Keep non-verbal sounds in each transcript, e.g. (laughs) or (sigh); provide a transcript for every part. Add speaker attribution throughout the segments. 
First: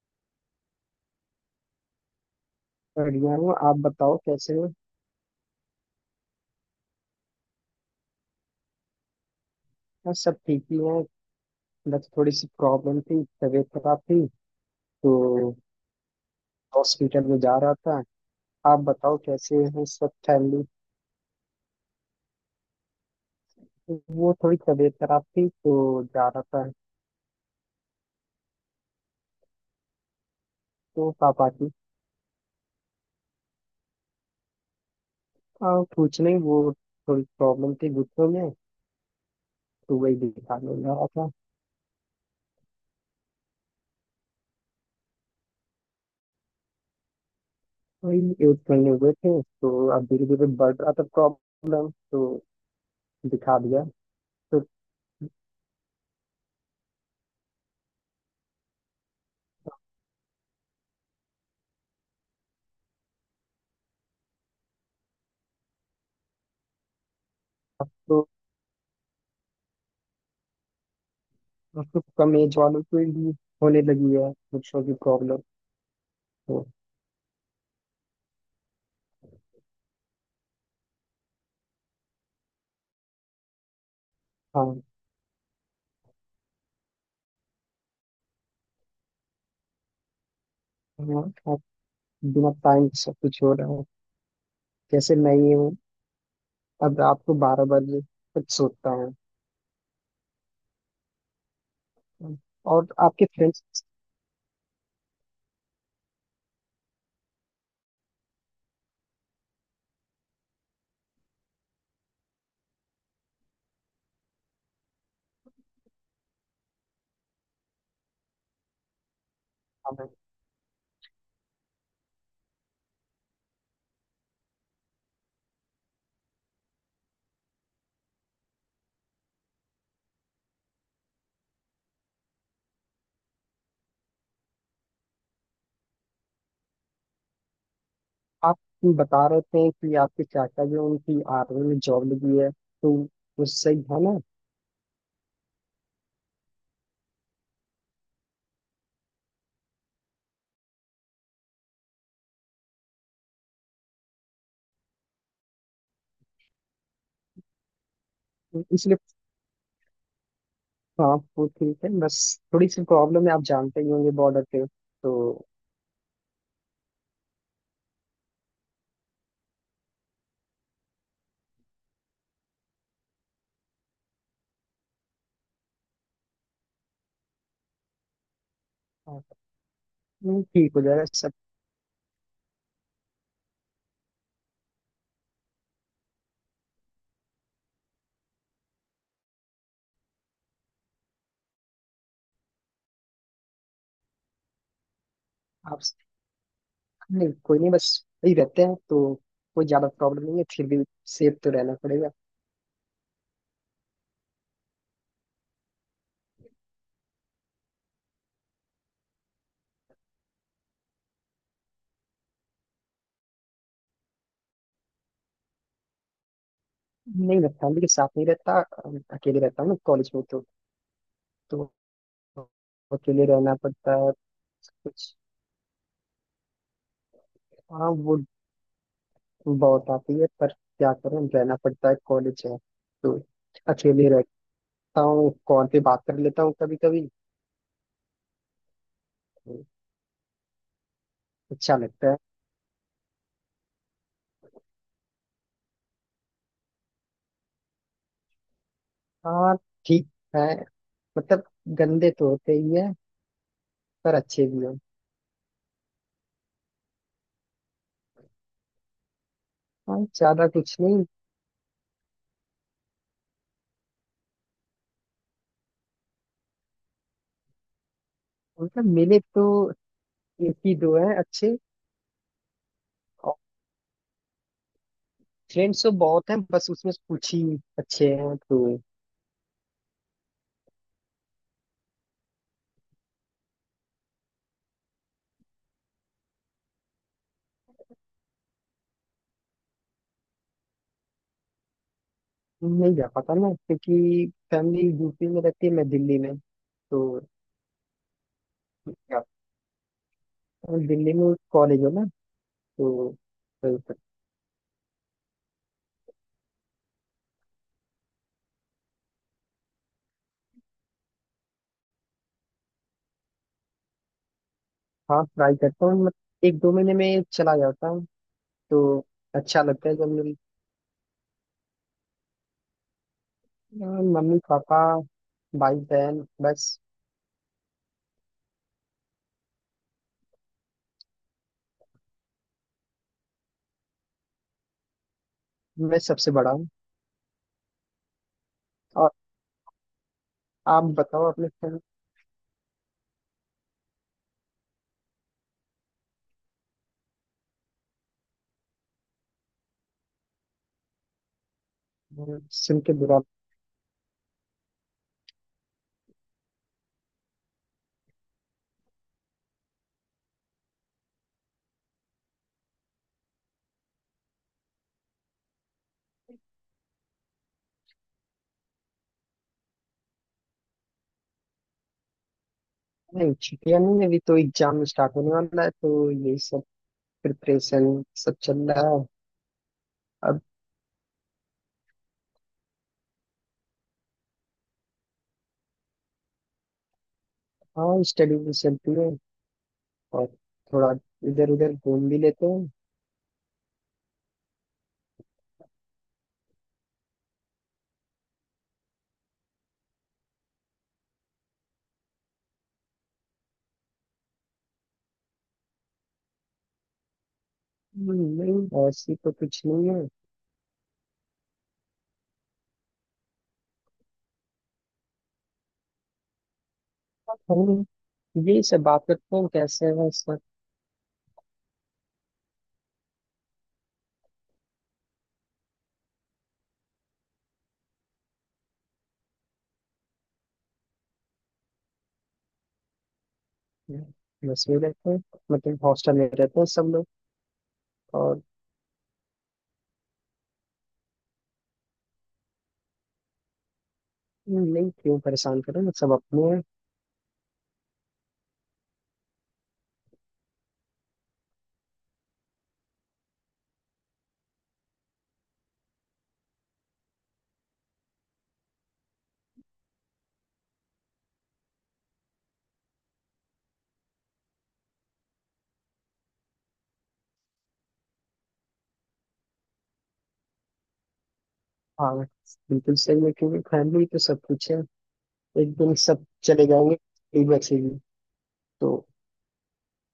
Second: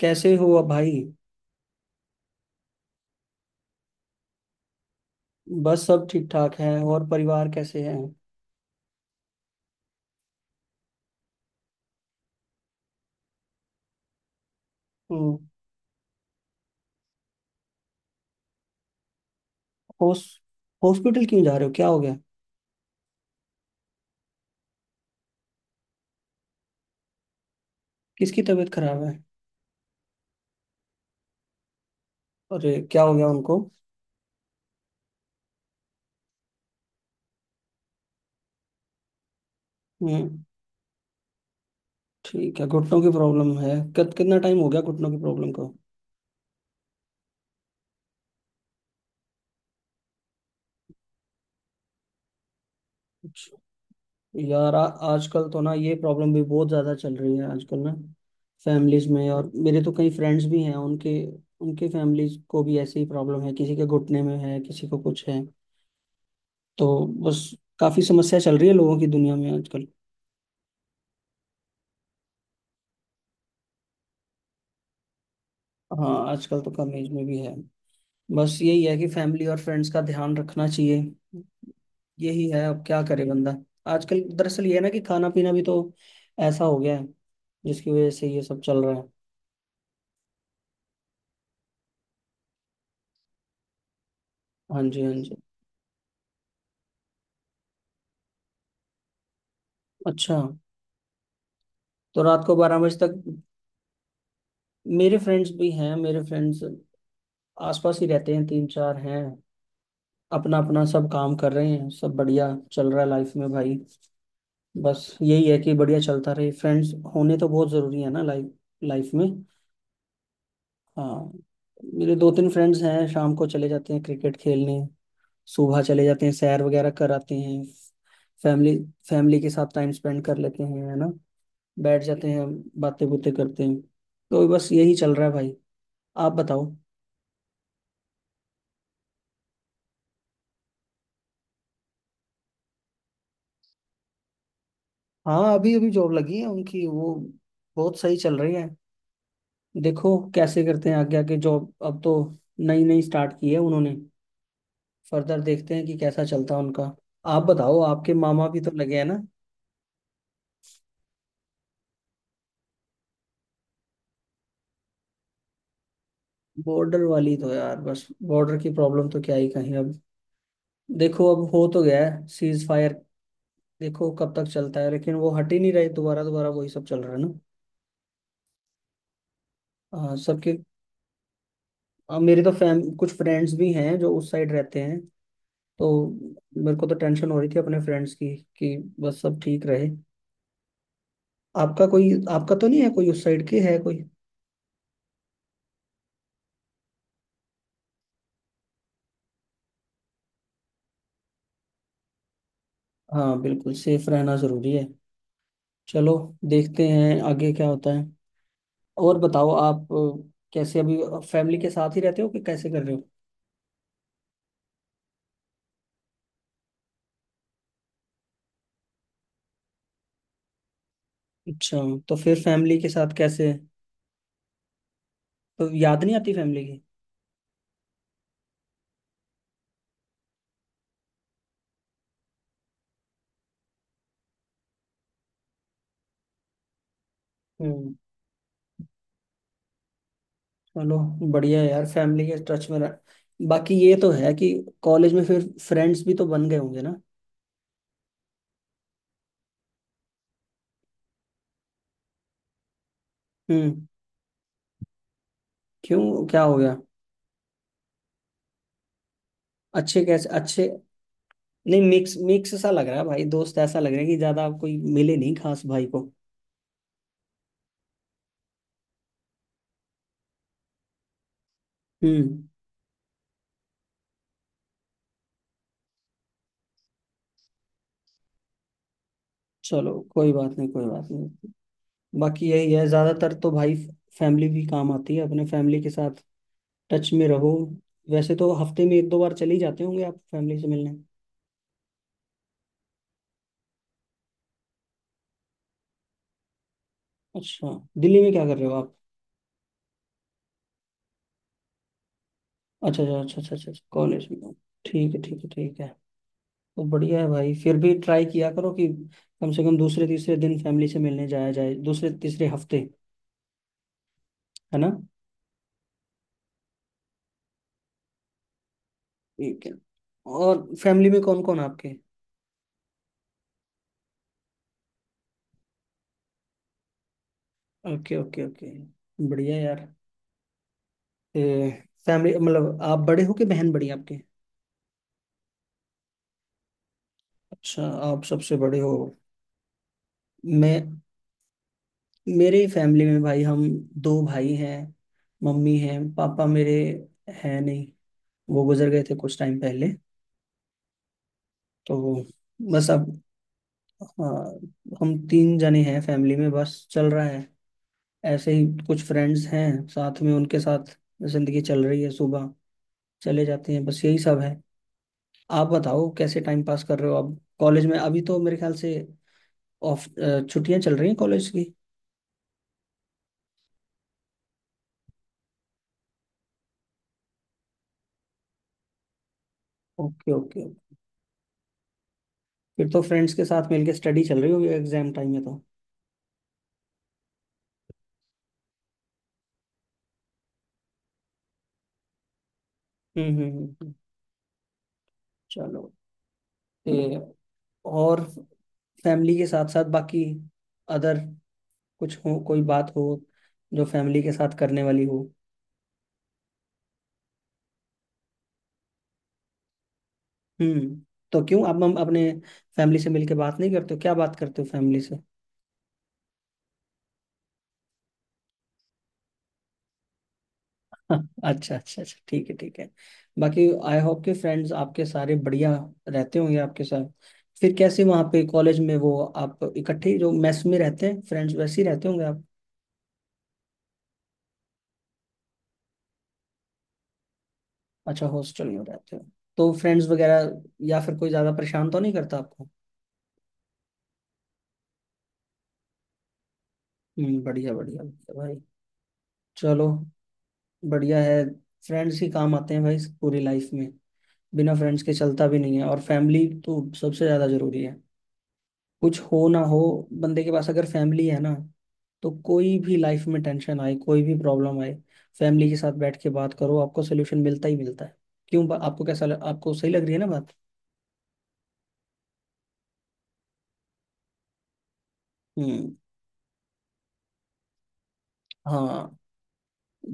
Speaker 1: कैसे हो अब भाई।
Speaker 2: बढ़िया हूँ। आप बताओ कैसे हो।
Speaker 1: बस सब ठीक ठाक है और परिवार कैसे है।
Speaker 2: बस सब ठीक ही है। बस थोड़ी सी प्रॉब्लम थी, तबीयत खराब थी, तो
Speaker 1: हम्म।
Speaker 2: हॉस्पिटल में जा रहा था। आप बताओ कैसे हैं सब
Speaker 1: होस
Speaker 2: फैमिली।
Speaker 1: हॉस्पिटल क्यों जा रहे हो क्या हो गया।
Speaker 2: वो थोड़ी तबीयत खराब थी तो जा रहा था।
Speaker 1: किसकी तबीयत खराब है।
Speaker 2: तो पापा की।
Speaker 1: अरे क्या हो गया उनको।
Speaker 2: कुछ नहीं, वो थोड़ी प्रॉब्लम थी घुटनों में, तो वही
Speaker 1: हम्म।
Speaker 2: दिखाने जा रहा था।
Speaker 1: ठीक है घुटनों की प्रॉब्लम है कितना टाइम हो गया घुटनों की प्रॉब्लम को।
Speaker 2: वही, एक महीने हुए थे, तो अब धीरे धीरे बढ़ रहा था प्रॉब्लम, तो
Speaker 1: अच्छा।
Speaker 2: दिखा दिया। तो,
Speaker 1: यार, आजकल तो ना ये प्रॉब्लम भी बहुत ज़्यादा चल रही है आजकल ना। फैमिलीज में और मेरे तो कई फ्रेंड्स भी हैं उनके। उनके फैमिलीज को भी ऐसी ही प्रॉब्लम है किसी के घुटने में है किसी को कुछ है। तो बस काफ़ी
Speaker 2: तो,
Speaker 1: समस्या चल रही है लोगों की दुनिया में आजकल।
Speaker 2: तो कम एज वालों को भी होने लगी है घुटनों की प्रॉब्लम,
Speaker 1: हाँ आजकल
Speaker 2: तो
Speaker 1: तो कम एज में भी है। बस यही है कि फैमिली और फ्रेंड्स का ध्यान रखना चाहिए। यही है अब क्या करे बंदा। आजकल दरअसल ये है
Speaker 2: हाँ।
Speaker 1: ना कि खाना पीना भी तो ऐसा हो गया है जिसकी वजह से ये सब चल रहा है।
Speaker 2: हाँ, आप, बिना टाइम सब कुछ हो रहा है।
Speaker 1: हाँ जी, हाँ
Speaker 2: जैसे मैं
Speaker 1: जी।
Speaker 2: ये हूँ, अब रात को 12 बजे तक सोता हूँ।
Speaker 1: अच्छा। तो रात को बारह
Speaker 2: और
Speaker 1: बजे तक।
Speaker 2: आपके फ्रेंड्स,
Speaker 1: मेरे फ्रेंड्स भी हैं। मेरे फ्रेंड्स आसपास ही रहते हैं तीन चार हैं। अपना अपना सब काम कर रहे हैं सब बढ़िया चल रहा है लाइफ में भाई। बस यही है कि बढ़िया चलता रहे फ्रेंड्स होने तो बहुत जरूरी है ना लाइफ लाइफ में। हाँ। मेरे दो तीन फ्रेंड्स हैं शाम को चले जाते हैं क्रिकेट खेलने। सुबह चले जाते हैं सैर वगैरह कर आते हैं। फैमिली फैमिली के साथ टाइम स्पेंड कर लेते हैं है ना। बैठ जाते हैं। बातें बुतें करते हैं। तो बस यही चल रहा है भाई। आप बताओ।
Speaker 2: आप बता रहे थे कि आपके चाचा जो हैं, उनकी आर्मी में जॉब लगी है, तो वो सही है ना।
Speaker 1: हाँ अभी अभी जॉब लगी है उनकी वो। बहुत सही चल रही है। देखो कैसे करते हैं आगे आगे जॉब अब तो। नई नई स्टार्ट की है उन्होंने। फर्दर देखते हैं कि कैसा चलता है उनका। आप बताओ आपके मामा भी
Speaker 2: तो
Speaker 1: तो
Speaker 2: इसलिए,
Speaker 1: लगे हैं ना।
Speaker 2: हाँ वो ठीक है, बस थोड़ी सी प्रॉब्लम है, आप जानते ही होंगे बॉर्डर पे, तो
Speaker 1: बॉर्डर वाली तो यार, बस बॉर्डर की प्रॉब्लम तो क्या ही कहीं अब। देखो अब हो तो गया है सीज फायर। देखो कब तक चलता है लेकिन वो हट ही नहीं रही दोबारा दोबारा वही सब चल रहा है ना।
Speaker 2: हाँ।
Speaker 1: आ, सबके
Speaker 2: ठीक हो जाएगा सब।
Speaker 1: मेरे तो फैम कुछ फ्रेंड्स भी हैं जो उस साइड रहते हैं। तो मेरे को तो टेंशन हो रही थी अपने फ्रेंड्स की कि बस सब ठीक रहे। आपका कोई, आपका तो नहीं है कोई उस साइड के, है कोई।
Speaker 2: आप। नहीं कोई नहीं, बस सही रहते हैं, तो कोई ज्यादा प्रॉब्लम नहीं है, फिर भी सेफ तो रहना पड़ेगा।
Speaker 1: हाँ बिल्कुल सेफ रहना जरूरी है। चलो। देखते हैं आगे क्या होता है। और बताओ आप कैसे अभी फैमिली के साथ ही रहते हो कि कैसे कर रहे हो।
Speaker 2: नहीं मैं फैमिली के साथ नहीं रहता, अकेले रहता हूँ ना, कॉलेज में तो। तो
Speaker 1: अच्छा। तो फिर फैमिली के साथ
Speaker 2: अकेले
Speaker 1: कैसे।
Speaker 2: रहना पड़ता है। कुछ।
Speaker 1: तो याद नहीं आती फैमिली की।
Speaker 2: हाँ वो, बहुत आती है पर क्या करें, रहना पड़ता है, कॉलेज है, तो अकेले रहता हूँ। कॉल पे बात कर लेता हूँ कभी कभी।
Speaker 1: हम्म। चलो। बढ़िया है
Speaker 2: अच्छा
Speaker 1: यार
Speaker 2: लगता है।
Speaker 1: फैमिली के टच में रह। बाकी ये तो है कि कॉलेज में फिर फ्रेंड्स भी तो बन गए होंगे ना।
Speaker 2: हाँ, ठीक है। मतलब गंदे तो होते ही है,
Speaker 1: हम्म।
Speaker 2: पर अच्छे भी हैं।
Speaker 1: क्यों क्या हो गया।
Speaker 2: हाँ,
Speaker 1: अच्छे, कैसे
Speaker 2: ज्यादा
Speaker 1: अच्छे।
Speaker 2: कुछ नहीं।
Speaker 1: नहीं मिक्स मिक्स सा लग रहा है भाई दोस्त, ऐसा लग रहा है कि ज्यादा कोई मिले नहीं खास भाई को।
Speaker 2: मतलब मिले तो एक ही दो हैं अच्छे।
Speaker 1: हम्म।
Speaker 2: और फ्रेंड्स तो बहुत हैं, बस उसमें से कुछ ही अच्छे हैं, तो
Speaker 1: चलो कोई बात नहीं, कोई बात नहीं। बाकी यही है ज्यादातर तो भाई। फैमिली भी काम आती है अपने फैमिली के साथ टच में रहो। वैसे तो हफ्ते में एक दो बार चले ही जाते होंगे आप फैमिली से मिलने।
Speaker 2: नहीं जा पाता ना, क्योंकि फैमिली यूपी में रहती है, मैं दिल्ली में, तो
Speaker 1: अच्छा। दिल्ली में क्या कर रहे हो आप।
Speaker 2: क्या। दिल्ली में कॉलेज है ना,
Speaker 1: अच्छा
Speaker 2: तो।
Speaker 1: अच्छा अच्छा, अच्छा अच्छा
Speaker 2: तो
Speaker 1: अच्छा, कॉलेज में हो। ठीक है, ठीक है, ठीक है। तो बढ़िया है भाई फिर भी ट्राई किया करो कि कम से कम दूसरे तीसरे दिन फैमिली से मिलने जाया जाए दूसरे तीसरे हफ्ते, है ना।
Speaker 2: हाँ, ट्राई करता हूँ, मतलब एक दो महीने में चला जाता हूँ, तो अच्छा
Speaker 1: ठीक है।
Speaker 2: लगता है जब मेरी।
Speaker 1: और फैमिली में कौन कौन आपके।
Speaker 2: हाँ, मम्मी पापा, भाई बहन बस।
Speaker 1: Okay okay okay. बढ़िया यार। फैमिली मतलब आप बड़े हो कि बहन बड़ी है आपके।
Speaker 2: मैं सबसे बड़ा हूँ।
Speaker 1: अच्छा आप सबसे बड़े हो।
Speaker 2: और आप
Speaker 1: मैं
Speaker 2: बताओ अपने friend-।
Speaker 1: मेरे फैमिली में भाई, हम दो भाई हैं। मम्मी हैं, पापा मेरे हैं नहीं। वो गुजर गए थे कुछ टाइम पहले। तो
Speaker 2: सुन
Speaker 1: बस
Speaker 2: के
Speaker 1: अब।
Speaker 2: बुरा।
Speaker 1: हाँ। हम तीन जने हैं फैमिली में बस चल रहा है। ऐसे ही कुछ फ्रेंड्स हैं साथ में उनके साथ जिंदगी चल रही है। सुबह चले जाते हैं बस यही सब है। आप बताओ कैसे टाइम पास कर रहे हो आप कॉलेज में अभी तो मेरे ख्याल से ऑफ छुट्टियां चल रही हैं कॉलेज की।
Speaker 2: नहीं, छुट्टियाँ नहीं है, अभी तो एग्जाम स्टार्ट होने वाला है, तो ये सब प्रिपरेशन सब चल रहा है
Speaker 1: ओके
Speaker 2: अब।
Speaker 1: ओके। फिर तो फ्रेंड्स के साथ मिलके स्टडी चल रही होगी एग्जाम टाइम में तो।
Speaker 2: हाँ, स्टडी भी चलती है, और थोड़ा इधर उधर घूम भी लेते हैं।
Speaker 1: हम्म हम्म हम्म, हम्म। चलो। ते और फैमिली के साथ साथ बाकी अदर कुछ हो, कोई बात हो जो फैमिली के साथ करने वाली हो।
Speaker 2: हम्म, नहीं ऐसी तो कुछ नहीं है।
Speaker 1: हम्म। तो क्यों आप, हम अपने फैमिली से मिलके बात नहीं करते हो, क्या बात करते हो फैमिली से। (laughs)
Speaker 2: हम यही सब बात करते हैं, कैसे है इस वक्त।
Speaker 1: हाँ, अच्छा अच्छा अच्छा, ठीक है ठीक है। बाकी आई होप के फ्रेंड्स आपके सारे बढ़िया रहते होंगे आपके साथ। फिर कैसे वहाँ पे कॉलेज में वो आप इकट्ठे ही जो मेस में रहते हैं फ्रेंड्स वैसे ही रहते होंगे आप।
Speaker 2: बस में रहते हैं, मतलब हॉस्टल में रहते हैं सब लोग।
Speaker 1: अच्छा
Speaker 2: और
Speaker 1: हॉस्टल में रहते हो। तो फ्रेंड्स वगैरह या फिर कोई ज्यादा परेशान तो नहीं करता आपको।
Speaker 2: नहीं क्यों परेशान करें ना, सब अपने हैं।
Speaker 1: हम्म। बढ़िया बढ़िया बढ़िया भाई। चलो। बढ़िया है। फ्रेंड्स ही काम आते हैं भाई पूरी लाइफ में। बिना फ्रेंड्स के चलता भी नहीं है और फैमिली तो सबसे ज्यादा जरूरी है। कुछ हो ना हो, बंदे के पास अगर फैमिली है ना, तो कोई भी लाइफ में टेंशन आए, कोई भी प्रॉब्लम आए, फैमिली के साथ बैठ के बात करो, आपको सोल्यूशन मिलता ही मिलता है। क्यों आपको आपको सही लग रही है ना बात।
Speaker 2: हाँ बिल्कुल सही है, क्योंकि फैमिली तो सब कुछ है। एक दिन
Speaker 1: हम्म।
Speaker 2: सब चले जाएंगे, एक बच्चे भी, तो
Speaker 1: हाँ।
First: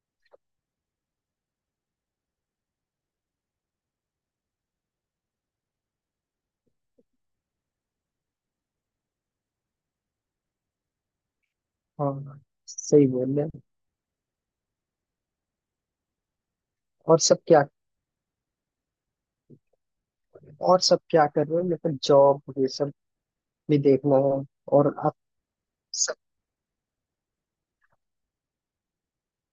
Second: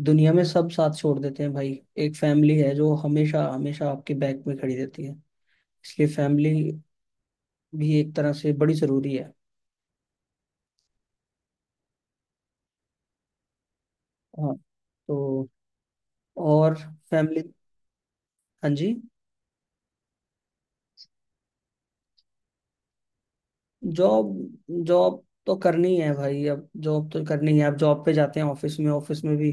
Speaker 1: दुनिया में सब साथ छोड़ देते हैं भाई। एक फैमिली है जो हमेशा हमेशा आपके बैक में खड़ी रहती है। इसलिए फैमिली भी एक तरह से बड़ी जरूरी है।
Speaker 2: हाँ, सही बोल रहे हैं।
Speaker 1: हाँ। तो और
Speaker 2: और सब
Speaker 1: फैमिली।
Speaker 2: क्या।
Speaker 1: हाँ जी।
Speaker 2: और सब क्या कर रहे हैं, मतलब जॉब ये सब भी देखना
Speaker 1: जॉब।
Speaker 2: है। और आप,
Speaker 1: जॉब तो करनी है भाई, अब जॉब तो करनी है, अब जॉब पे जाते हैं ऑफिस में, ऑफिस में भी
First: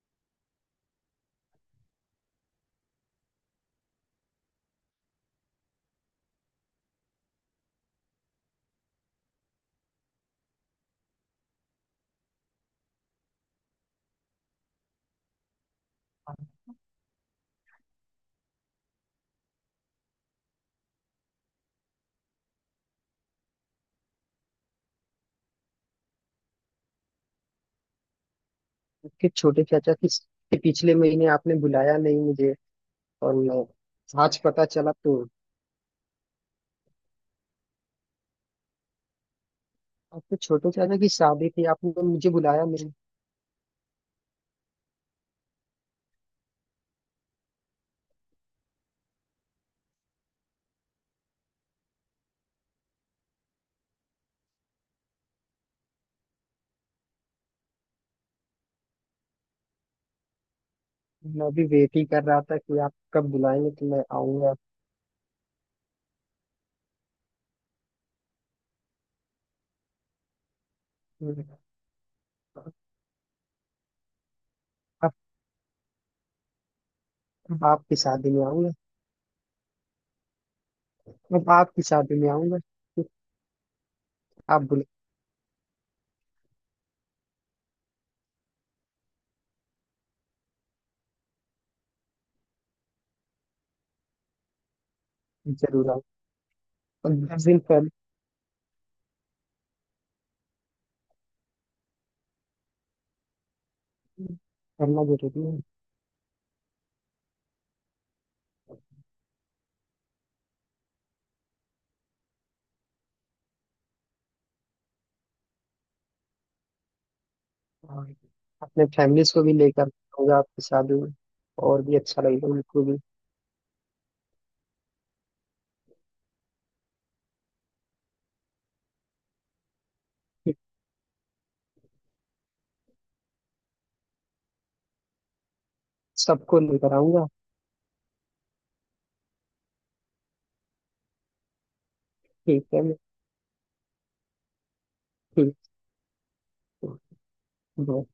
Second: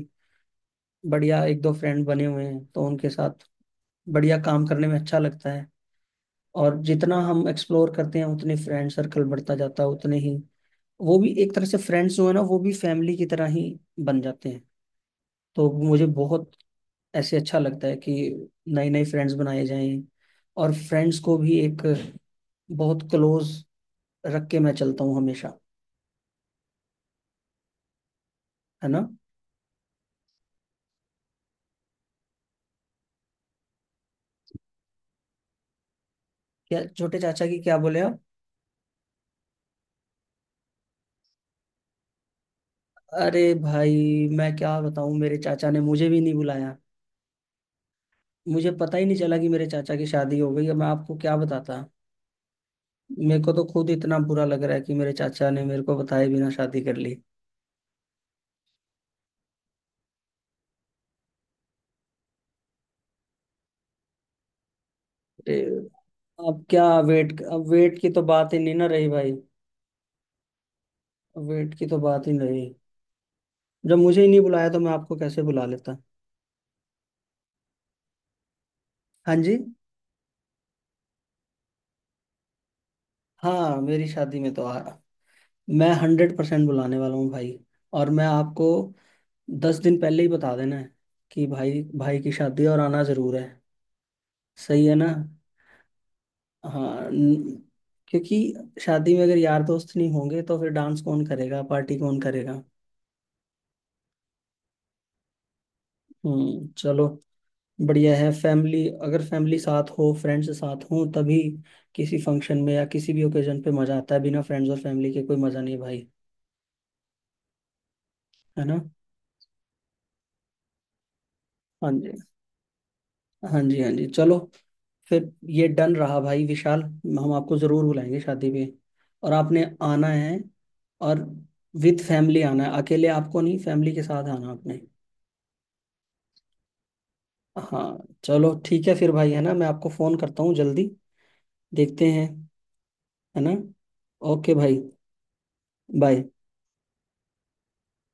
Speaker 1: बढ़िया एक दो फ्रेंड बने हुए हैं तो उनके साथ बढ़िया काम करने में अच्छा लगता है। और जितना हम एक्सप्लोर करते हैं उतने फ्रेंड सर्कल बढ़ता जाता है, उतने ही वो भी एक तरह से फ्रेंड्स जो है ना वो भी फैमिली की तरह ही बन जाते हैं। तो मुझे बहुत ऐसे अच्छा लगता है कि नए नए फ्रेंड्स बनाए जाएं और फ्रेंड्स को भी एक बहुत क्लोज रख के मैं चलता हूँ हमेशा, है ना।
Speaker 2: उसके छोटे चाचा, किस के पिछले महीने आपने बुलाया नहीं मुझे, और मैं आज पता चला, तो
Speaker 1: क्या छोटे चाचा की क्या बोले आप।
Speaker 2: आपके छोटे चाचा की शादी थी, आपने तो मुझे बुलाया नहीं।
Speaker 1: अरे भाई मैं क्या बताऊं मेरे चाचा ने मुझे भी नहीं बुलाया। मुझे पता ही नहीं चला कि मेरे चाचा की शादी हो गई, अब मैं आपको क्या बताता। मेरे को तो खुद इतना बुरा लग रहा है कि मेरे चाचा ने मेरे को बताए बिना शादी कर ली।
Speaker 2: मैं भी वेट ही कर रहा था कि आप कब बुलाएंगे तो मैं आऊंगा।
Speaker 1: अरे। अब क्या वेट, अब वेट की तो बात ही नहीं ना रही भाई। अब वेट की तो बात ही नहीं रही। जब मुझे ही नहीं बुलाया तो मैं
Speaker 2: अब
Speaker 1: आपको कैसे बुला लेता।
Speaker 2: अब आपकी शादी में आऊंगा।
Speaker 1: हाँ जी।
Speaker 2: अब आपकी शादी में आऊंगा, तो
Speaker 1: हाँ मेरी शादी में तो
Speaker 2: आप
Speaker 1: आ,
Speaker 2: बुला।
Speaker 1: मैं 100% बुलाने वाला हूँ भाई। और मैं आपको 10 दिन पहले ही बता देना है कि भाई, भाई की शादी है और आना जरूर है। सही है ना।
Speaker 2: जरूर आओ।
Speaker 1: हाँ
Speaker 2: और दस दिन पहले
Speaker 1: क्योंकि शादी में अगर यार दोस्त नहीं होंगे तो फिर डांस कौन करेगा, पार्टी कौन करेगा।
Speaker 2: करना जरूरी है।
Speaker 1: हम्म। चलो। बढ़िया है फैमिली, अगर फैमिली साथ हो फ्रेंड्स साथ हो तभी किसी फंक्शन में या किसी भी ओकेजन पे मजा आता है, बिना फ्रेंड्स और फैमिली के कोई मजा नहीं भाई,
Speaker 2: और
Speaker 1: है ना।
Speaker 2: अपने फैमिलीज को भी लेकर आऊंगा आपकी शादी में, और
Speaker 1: हाँ
Speaker 2: भी
Speaker 1: जी,
Speaker 2: अच्छा लगेगा उनको भी।
Speaker 1: हाँ जी, हाँ जी। चलो। फिर ये डन रहा भाई विशाल। हम आपको जरूर बुलाएंगे शादी पे। और आपने आना है, और विद फैमिली आना है, अकेले आपको नहीं, फैमिली के साथ आना आपने।
Speaker 2: सबको लेकर आऊंगा।
Speaker 1: हाँ। चलो ठीक है फिर भाई, है ना, मैं आपको फोन करता हूँ जल्दी। देखते हैं।
Speaker 2: ठीक
Speaker 1: है ना। ओके भाई।
Speaker 2: है।
Speaker 1: बाय।
Speaker 2: कर दो।